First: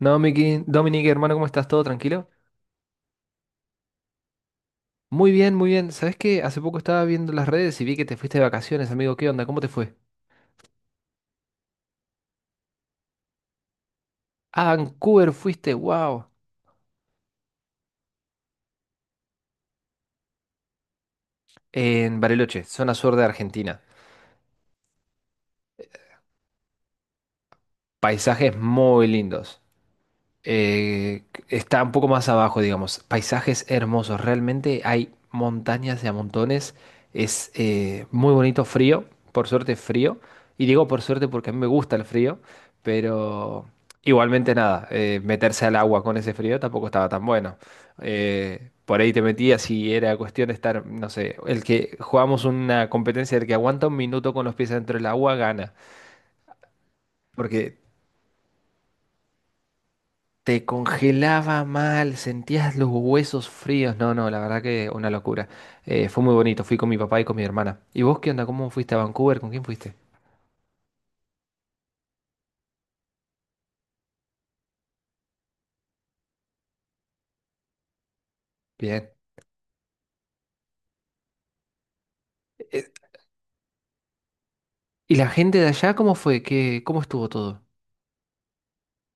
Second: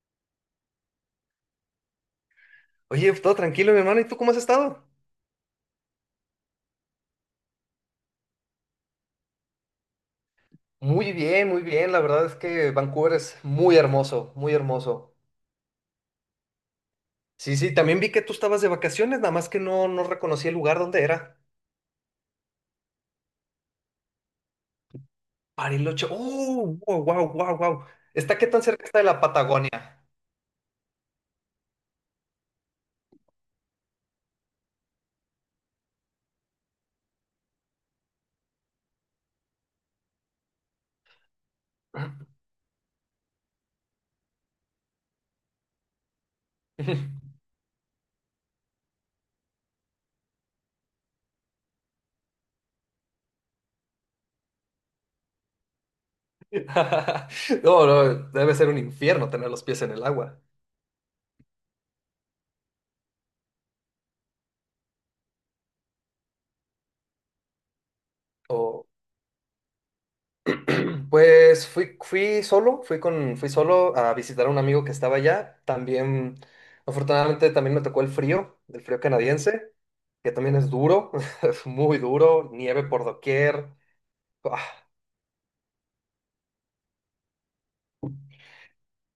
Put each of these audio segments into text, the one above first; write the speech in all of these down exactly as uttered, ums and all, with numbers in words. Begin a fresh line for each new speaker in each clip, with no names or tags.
No, Miki, Dominique, hermano, ¿cómo estás? ¿Todo tranquilo?
Oye, todo tranquilo, mi hermano. ¿Y tú cómo has estado?
Muy bien, muy bien. ¿Sabes qué? Hace poco estaba viendo las redes y vi que te fuiste de vacaciones, amigo. ¿Qué onda? ¿Cómo te fue?
Muy bien, muy bien. La verdad es que Vancouver es muy hermoso, muy
A
hermoso.
Vancouver fuiste, wow.
Sí, sí, también vi que tú estabas de vacaciones, nada más que no, no reconocí el lugar donde era.
En Bariloche, zona sur de Argentina.
Bariloche. ¡Oh! ¡Wow, wow, wow, wow! ¿Está qué
Paisajes
tan cerca está de
muy
la
lindos.
Patagonia?
Eh, está un poco más abajo, digamos. Paisajes hermosos, realmente hay montañas de a montones. Es eh, muy bonito, frío, por suerte frío. Y digo por suerte porque a mí me gusta el frío, pero igualmente nada, eh, meterse al agua con ese frío tampoco estaba tan bueno. Eh, por ahí te metías y era cuestión de estar, no sé, el que jugamos una competencia del que aguanta un minuto con los pies dentro del agua gana. Porque
No, no, debe ser un infierno tener los pies en el agua.
te congelaba mal, sentías los huesos fríos. No, no, la verdad que una locura. Eh, fue muy bonito, fui con mi papá y con mi hermana. ¿Y vos qué onda? ¿Cómo fuiste a Vancouver? ¿Con quién fuiste?
Pues fui, fui solo, fui con, fui solo a visitar a un amigo que estaba allá. También, afortunadamente, también me tocó el frío, el frío
Bien.
canadiense, que también es duro, es muy duro, nieve
Eh,
por doquier. Ah,
¿Y la gente de allá cómo fue? ¿Qué, cómo estuvo todo?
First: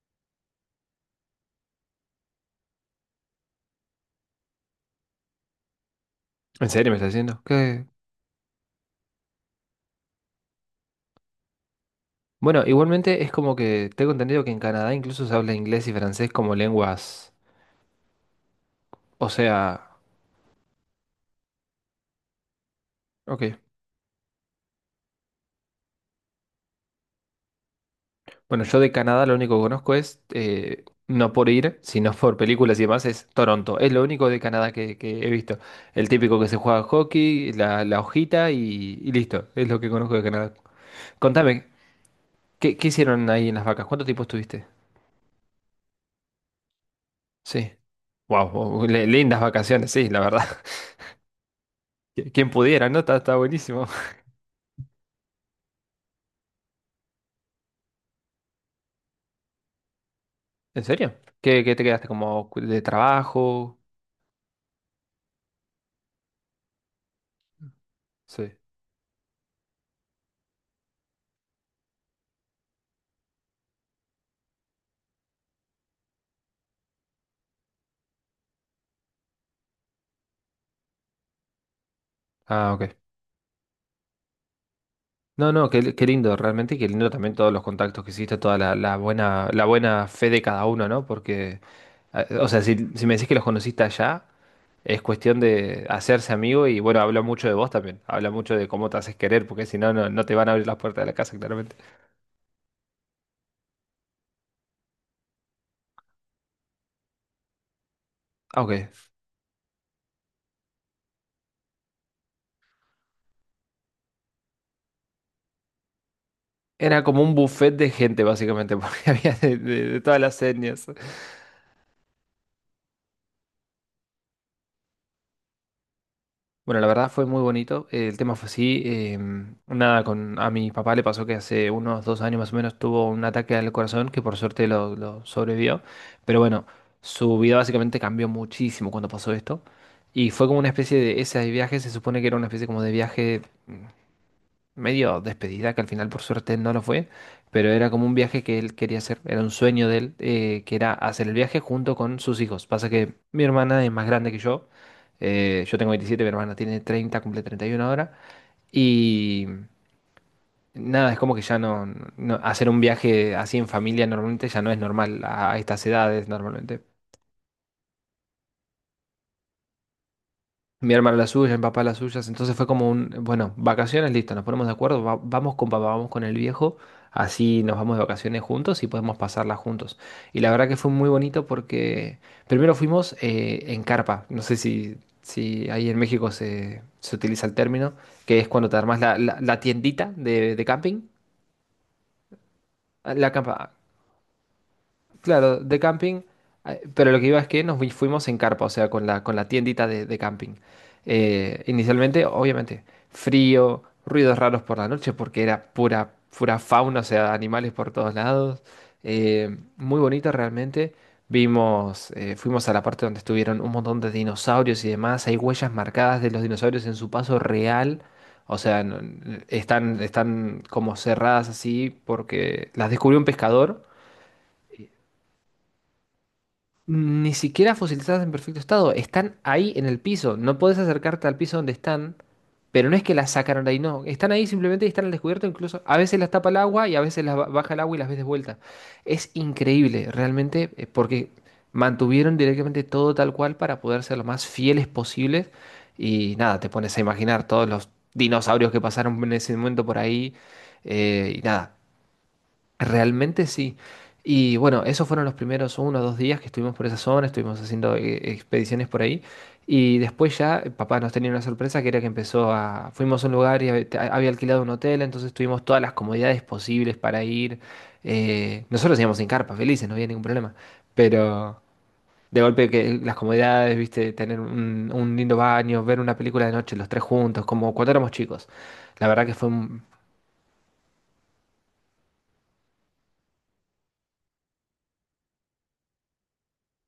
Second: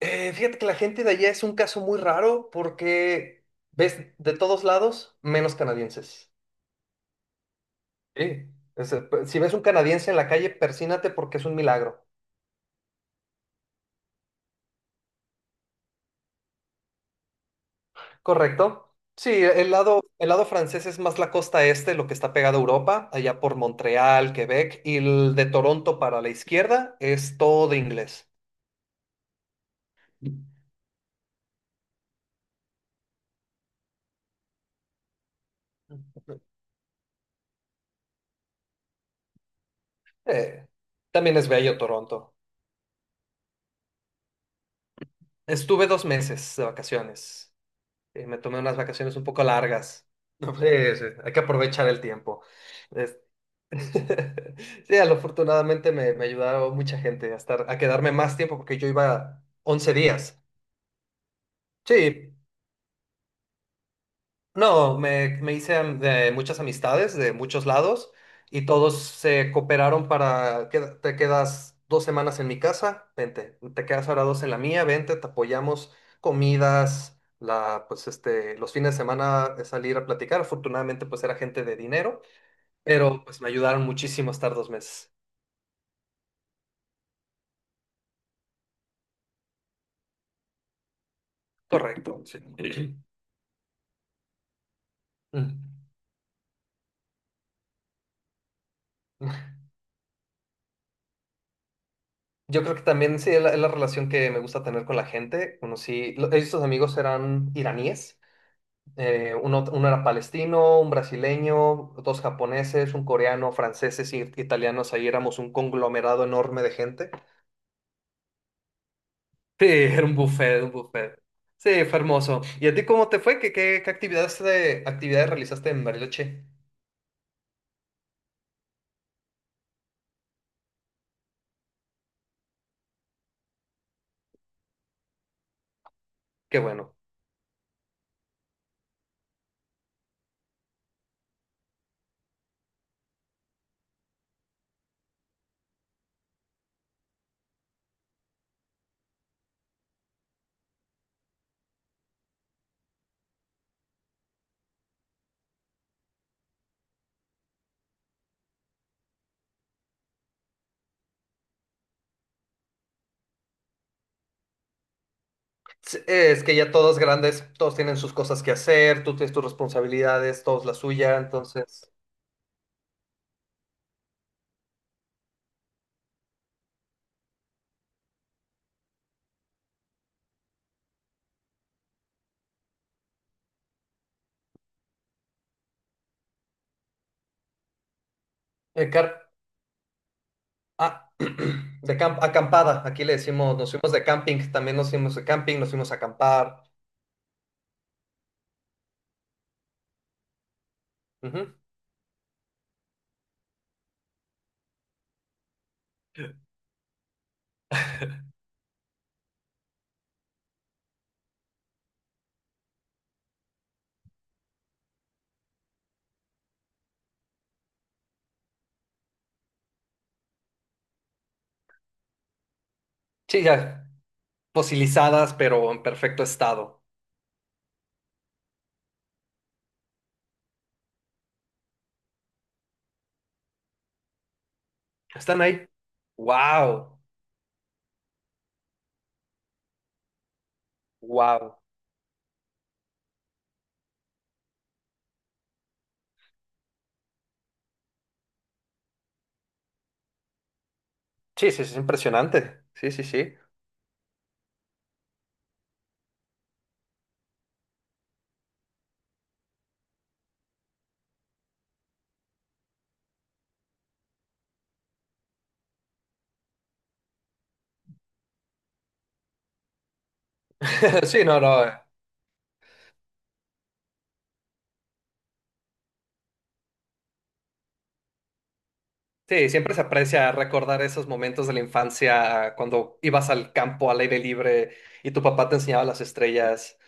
eh, fíjate que la gente de allá es un caso muy raro porque ves de todos lados menos canadienses.
¿En serio me estás diciendo? ¿Qué?
Sí. Es, eh, si ves un canadiense en la calle, persínate porque es un milagro.
Bueno, igualmente es como que tengo entendido que en Canadá incluso se habla inglés y francés como lenguas.
Correcto.
O
Sí,
sea.
el lado, el lado francés es más la costa este, lo que está pegado a Europa, allá
Ok.
por Montreal, Quebec, y el de Toronto para la izquierda es todo inglés.
Bueno, yo de Canadá lo único que conozco es, eh, no por ir, sino por películas y demás, es Toronto. Es lo único de Canadá que, que he visto. El típico que se juega hockey, la, la hojita y, y listo. Es lo que conozco de Canadá.
Eh, También es
Contame,
bello Toronto.
¿qué, qué hicieron ahí en las vacas? ¿Cuánto tiempo estuviste?
Estuve dos meses de vacaciones.
Sí.
Eh, me tomé unas
Wow,
vacaciones un
lindas
poco
vacaciones, sí,
largas.
la verdad.
No, pues, eh, hay que aprovechar el
Qui-
tiempo.
Quien pudiera, ¿no? Está,
Es-
está buenísimo.
Sí, al- afortunadamente me, me ayudaron mucha gente a estar, a quedarme más tiempo porque yo iba once días.
¿En serio? ¿Qué, qué te
Sí.
quedaste como de trabajo?
No, me, me hice am- de muchas amistades de muchos lados
Sí.
y todos se cooperaron para que te quedas dos semanas en mi casa, vente, te quedas ahora dos en la mía, vente, te apoyamos, comidas, la, pues este, los fines de semana eh, salir a platicar. Afortunadamente, pues era gente de dinero,
Ah, ok.
pero pues me ayudaron muchísimo a estar dos meses.
No, no, qué, qué lindo, realmente qué lindo también todos los contactos que hiciste, toda la, la buena, la buena fe de cada uno, ¿no? Porque,
Correcto,
eh,
sí.
o sea, si, si me decís que los conociste allá, es cuestión
Mm.
de hacerse amigo y bueno, habla mucho de vos también, habla mucho de cómo te haces querer, porque si no, no, no te van a abrir las puertas de la casa, claramente.
Yo creo que también sí, es la, es la relación que me gusta tener con la gente. Conocí, lo- estos amigos eran iraníes.
Ah, ok.
Eh, uno, uno era palestino, un brasileño, dos japoneses, un coreano, franceses y italianos. Ahí éramos un conglomerado enorme de
Era
gente.
como un buffet de gente, básicamente, porque había de,
Sí,
de- de
era un
todas las
buffet, un
etnias.
buffet. Sí, fue hermoso. ¿Y a ti cómo te fue? ¿Qué, qué, qué actividades, de, actividades realizaste en Bariloche?
Bueno, la verdad fue muy bonito. Eh, el tema fue así. Em, nada, con, a mi papá le pasó que hace unos dos años más o menos tuvo un ataque al corazón que por suerte lo, lo sobrevivió. Pero
Qué
bueno,
bueno.
su vida básicamente cambió muchísimo cuando pasó esto. Y fue como una especie de, ese viaje se supone que era una especie como de viaje medio despedida, que al final por suerte no lo fue, pero era como un viaje que él quería hacer, era un sueño de él, eh, que era hacer el viaje junto con sus hijos. Pasa que mi hermana es más grande que yo, eh, yo tengo veintisiete, mi hermana tiene treinta, cumple treinta y uno ahora, y nada, es como que ya no, no- hacer un viaje así en familia normalmente ya no es normal a, a estas
S-
edades
Es que ya
normalmente.
todos grandes, todos tienen sus cosas que hacer, tú tienes tus responsabilidades, todos la
Mi hermana
suya,
las suyas, mi papá
entonces...
las suyas. Entonces fue como un, bueno, vacaciones, listo, nos ponemos de acuerdo, va- vamos con papá, vamos con el viejo, así nos vamos de vacaciones juntos y podemos pasarlas juntos. Y la verdad que fue muy bonito porque primero fuimos eh, en carpa, no sé si, si ahí en México se, se utiliza el término, que es cuando te
eh,
armas la,
car-
la- la tiendita de, de camping,
ah, de camp- acampada, aquí le
la
decimos, nos
campa.
fuimos de camping, también nos fuimos de
Claro,
camping, nos
de
fuimos a
camping,
acampar.
eh, pero lo que iba es que nos fui- fuimos en carpa, o sea, con la, con la tiendita de, de camping.
Ujú.
Eh, inicialmente, obviamente, frío, ruidos raros por la noche, porque era pura, pura fauna, o sea, animales por todos lados. Eh, muy bonito realmente. Vimos, eh, fuimos a la parte donde estuvieron un montón de dinosaurios y demás. Hay huellas marcadas de los dinosaurios en su paso real. O sea, no- están, están como cerradas así porque las descubrió un
Sí,
pescador.
ya fosilizadas, pero en perfecto estado.
Ni siquiera fosilizadas, en perfecto estado, están ahí en el piso. No puedes acercarte al piso donde están, pero no es que las sacaron de ahí, no. Están ahí simplemente y están al
Están
descubierto,
ahí.
incluso a veces las tapa el agua y
Wow,
a veces las ba- baja el agua y las ves de vuelta. Es increíble, realmente, eh, porque
wow.
mantuvieron directamente todo tal cual para poder ser lo más fieles posibles. Y nada, te pones a imaginar todos los dinosaurios que pasaron en ese momento por ahí. eh, y
Sí, sí, sí,
nada.
es impresionante. Sí, sí, sí.
Realmente sí. Y bueno, esos fueron los primeros uno o dos días que estuvimos por esa zona, estuvimos haciendo eh, expediciones por ahí. Y después ya eh, papá nos tenía una sorpresa que era que empezó a... Fuimos a un lugar y hab- te- había alquilado un hotel, entonces tuvimos todas las comodidades posibles para ir. Eh, nosotros íbamos sin carpa, felices, no había ningún problema.
Sí, no,
Pero
no. eh.
de golpe que las comodidades, viste, tener un, un lindo baño, ver una película de noche los tres juntos, como cuando éramos chicos. La verdad que fue
Sí, siempre se
un...
aprecia recordar esos momentos de la infancia cuando ibas al campo al aire libre y tu papá te enseñaba las estrellas.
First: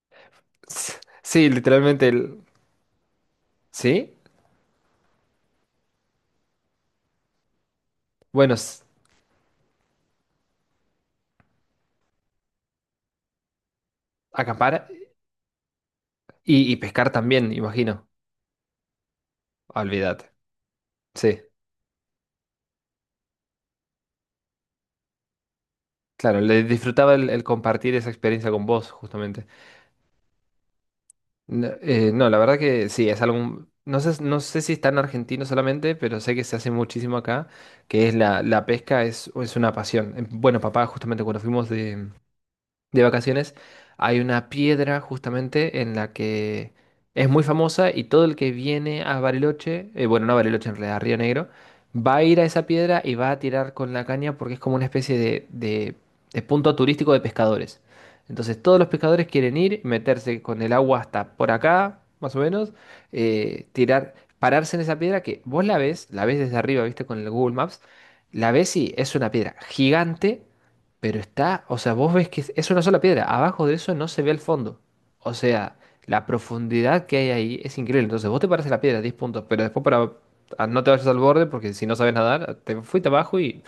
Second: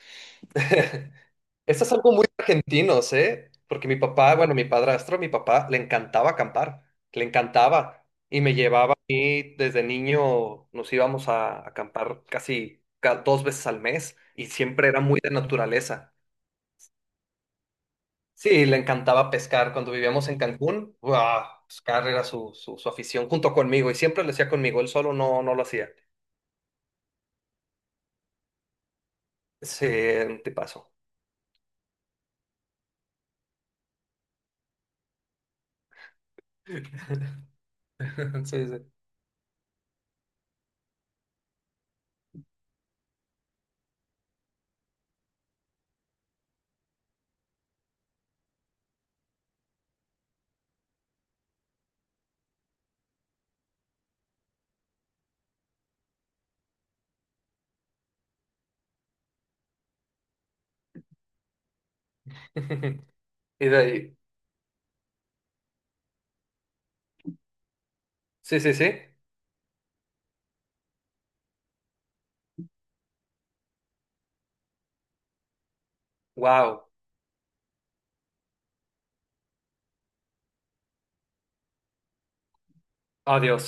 Sí,
Esto es
literalmente...
algo muy
el-
argentino, ¿eh? Porque mi
¿Sí?
papá, bueno, mi padrastro, mi papá, le encantaba acampar, le encantaba. Y
Bueno,
me
s-
llevaba y desde niño nos íbamos a acampar casi ca- dos veces al mes y
acampar
siempre era muy de naturaleza.
y, y pescar también, imagino.
Sí, le encantaba pescar. Cuando vivíamos
Olvídate.
en Cancún,
Sí,
¡guau! Pescar era su, su, su afición junto conmigo y siempre lo hacía conmigo, él solo no, no lo hacía.
claro, le disfrutaba el, el compartir esa experiencia con vos, justamente.
Sí, te paso.
No, eh, no, la verdad que sí, es algo. No sé, no sé si está en Argentina solamente, pero sé que se hace muchísimo acá, que es la, la
Sí, sí.
pesca, es, es una pasión. Eh, Bueno, papá, justamente cuando fuimos de, de vacaciones, hay una piedra justamente en la que es muy famosa y todo el que viene a Bariloche, eh, bueno, no a Bariloche en realidad, a Río Negro, va a ir a esa piedra y va a tirar con la caña porque es como una especie de, de- de punto turístico de pescadores. Entonces todos los pescadores quieren ir, meterse con el agua hasta por acá, más o menos,
Y
eh,
de
tirar,
ahí,
pararse en esa piedra que vos la ves, la ves desde arriba, viste, con el Google Maps, la
sí, sí,
ves
sí.
y es una piedra gigante, pero está, o sea, vos ves que es es una sola piedra. Abajo de eso no se ve el fondo. O sea, la
Wow,
profundidad que hay ahí es increíble. Entonces, vos te paras a la piedra, diez puntos, pero después para, a- no te vayas al borde, porque si no sabes nadar, te fuiste abajo y
adiós.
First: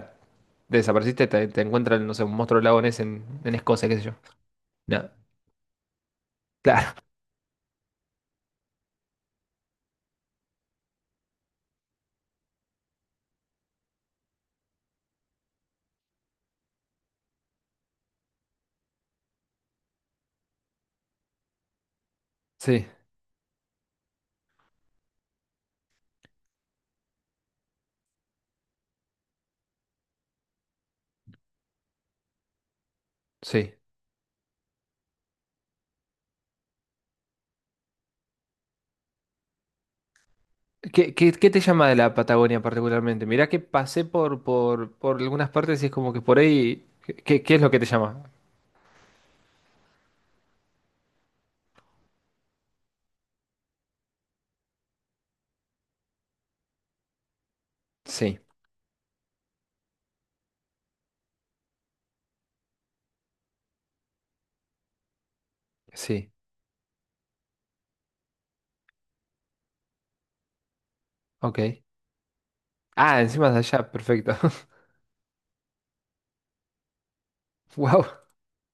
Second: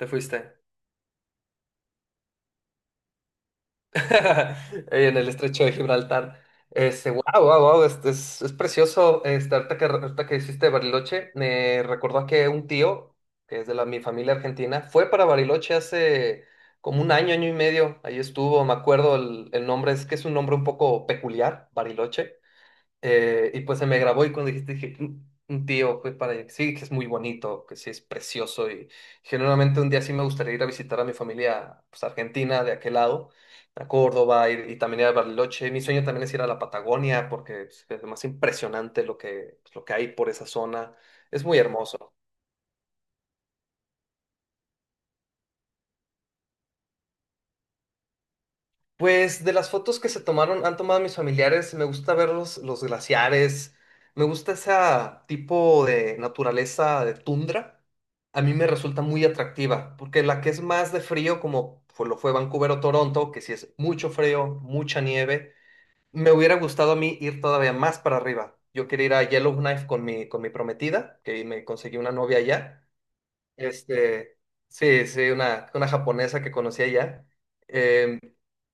Te fuiste.
desapareciste, te, te encuentran, no sé, un monstruo lagones en, en Escocia, qué sé yo.
Ahí
No,
En el estrecho de Gibraltar.
claro,
Este, wow, wow, wow, es, es, es precioso. Este, ahorita que, ahorita que hiciste Bariloche, me recordó que un tío, que es de la, mi familia argentina, fue para Bariloche hace como un año, año y medio. Ahí estuvo, me acuerdo el, el nombre, es que es un nombre un poco peculiar, Bariloche.
sí,
Eh, y pues se me grabó y cuando dijiste, dije, un un tío fue para allá, que sí, que es muy bonito, que sí es precioso y generalmente un día sí me gustaría ir a visitar a mi familia, pues Argentina, de aquel lado,
sí.
a Córdoba ir- y, también ir a Bariloche. Mi sueño también es ir a la Patagonia porque pues, es lo más impresionante lo que, pues, lo que hay por esa zona.
¿Qué, qué,
Es
qué
muy
te llama de la
hermoso.
Patagonia particularmente? Mirá que pasé por, por, por algunas partes y es como que por ahí. ¿Qué, qué es lo que te llama?
Pues de las fotos que se tomaron, han tomado mis familiares, me gusta ver los, los glaciares, me gusta ese tipo de naturaleza de tundra,
Sí,
a mí me resulta muy atractiva, porque la que es más de frío, como fue- lo fue Vancouver o Toronto, que sí es mucho frío, mucha nieve,
sí,
me hubiera gustado a mí ir todavía más para arriba. Yo quería ir a Yellowknife con mi, con mi prometida, que
ok.
me conseguí una novia allá,
Ah, encima de allá, perfecto.
este, sí, sí, una, una japonesa que conocí allá.
Wow.
eh,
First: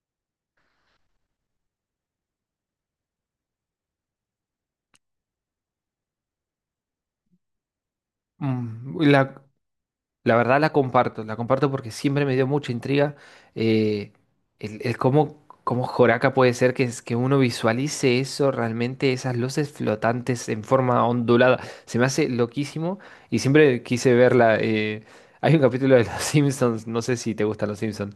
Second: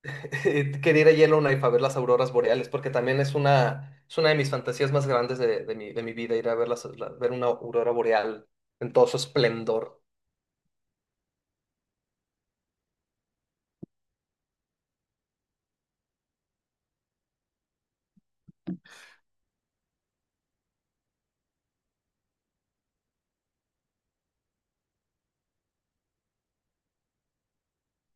Quería ir a Yellowknife a ver las auroras boreales, porque también es una, es una de mis fantasías más grandes de, de mi, de mi vida, ir a ver, las- la- ver una aurora boreal en todo su
la,
esplendor.
la verdad la comparto, la comparto porque siempre me dio mucha intriga, eh, el, el cómo, cómo, Joraca puede ser que, es- que uno visualice eso, realmente esas luces flotantes en forma ondulada. Se me hace loquísimo y siempre quise verla. Eh, hay un capítulo de Los Simpsons, no sé si te gustan Los Simpsons,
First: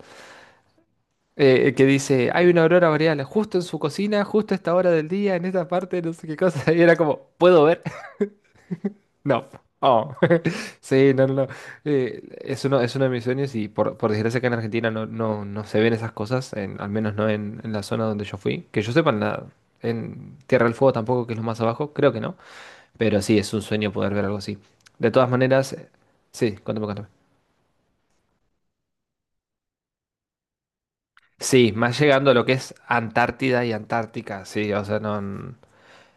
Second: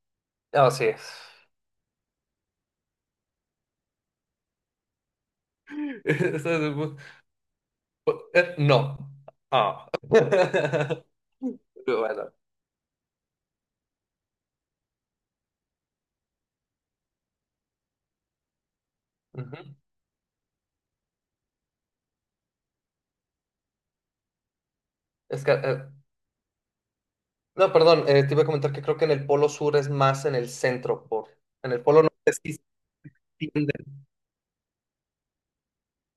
Ah, sí.
eh, que dice, hay una aurora boreal justo en su cocina, justo a esta hora del día, en esta parte, no sé qué
Eso
cosa.
es
Y era
mu-
como, ¿puedo ver?
pu- eh, No.
No.
Ah.
Oh. Sí, no, no, no.
Pero
Eh,
Bueno.
es uno, es uno de mis sueños y por, por desgracia que en Argentina no, no, no se ven esas cosas, en- al menos no en, en la zona donde yo fui. Que yo sepa, en, la-
Ujú.
en Tierra del Fuego tampoco, que es lo más abajo, creo que no. Pero sí, es un sueño poder ver algo así. De todas
Es que,
maneras,
eh,
eh, sí, cuéntame, cuéntame.
no, perdón, eh, te iba a comentar que creo que en el polo sur es más en el centro, por,
Sí,
en el
más
polo
llegando a
norte
lo que
sí se
es Antártida
extiende.
y Antártica, sí, o sea, no, n-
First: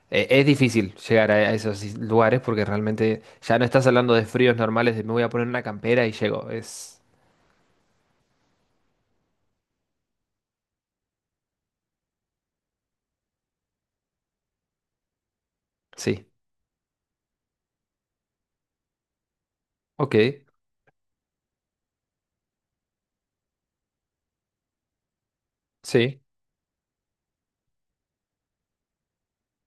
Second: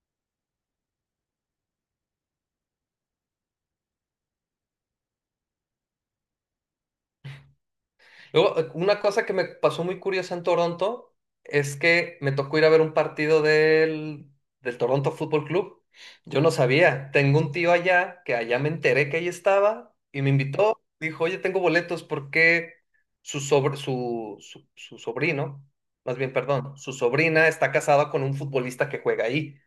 e- es difícil llegar a a esos is- lugares porque realmente ya no estás hablando de fríos normales, de me voy a poner una campera y llego, es,
Luego, eh, una cosa que me pasó muy curiosa en Toronto es que me tocó ir a ver un partido del, del Toronto Fútbol Club.
sí.
Yo no sabía. Tengo un tío allá que allá me enteré que ahí estaba
Ok,
y me invitó. Dijo, oye, tengo boletos porque su, sobr- su, su, su sobrino, más
sí,
bien, perdón, su sobrina está casada con un futbolista que juega ahí,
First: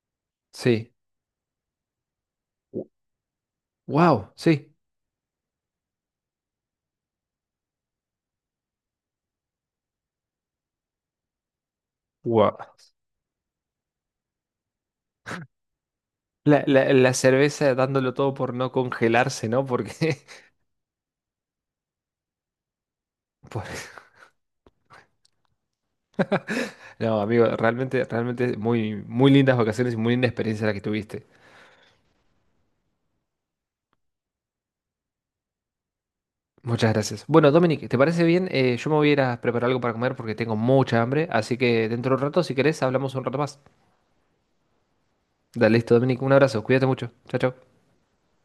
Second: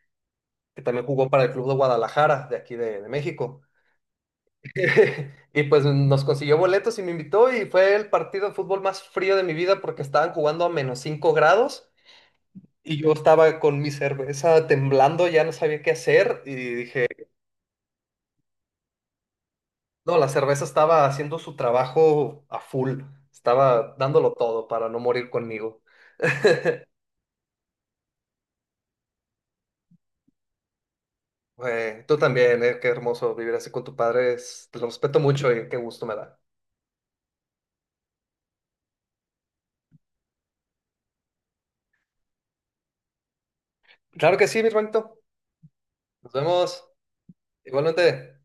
que
sí.
también jugó para el Club de Guadalajara, de aquí de de México.
Wow, sí.
Y pues nos consiguió boletos y me invitó y fue el partido de fútbol más frío de mi vida porque estaban jugando a menos cinco grados
Wow.
y yo estaba con mi cerveza temblando, ya no sabía qué hacer y
La, la-
dije,
la cerveza dándolo todo por no congelarse, ¿no? Porque,
no, la cerveza estaba haciendo su trabajo a full,
por-
estaba dándolo todo para no morir conmigo.
no, amigo, realmente, realmente muy, muy lindas vacaciones y muy linda experiencia la que tuviste.
Eh, tú también, eh, qué hermoso vivir así con tu padre, es- te lo respeto mucho y qué gusto me da.
Muchas gracias. Bueno, Dominic, ¿te parece bien? Eh, yo me voy a ir a preparar algo para comer porque tengo mucha hambre, así que dentro de un rato, si querés, hablamos un rato más.
Claro que sí, mi hermanito.
Dale, listo, Dominic, un
Nos
abrazo, cuídate
vemos.
mucho. Chao, chao.
Igualmente.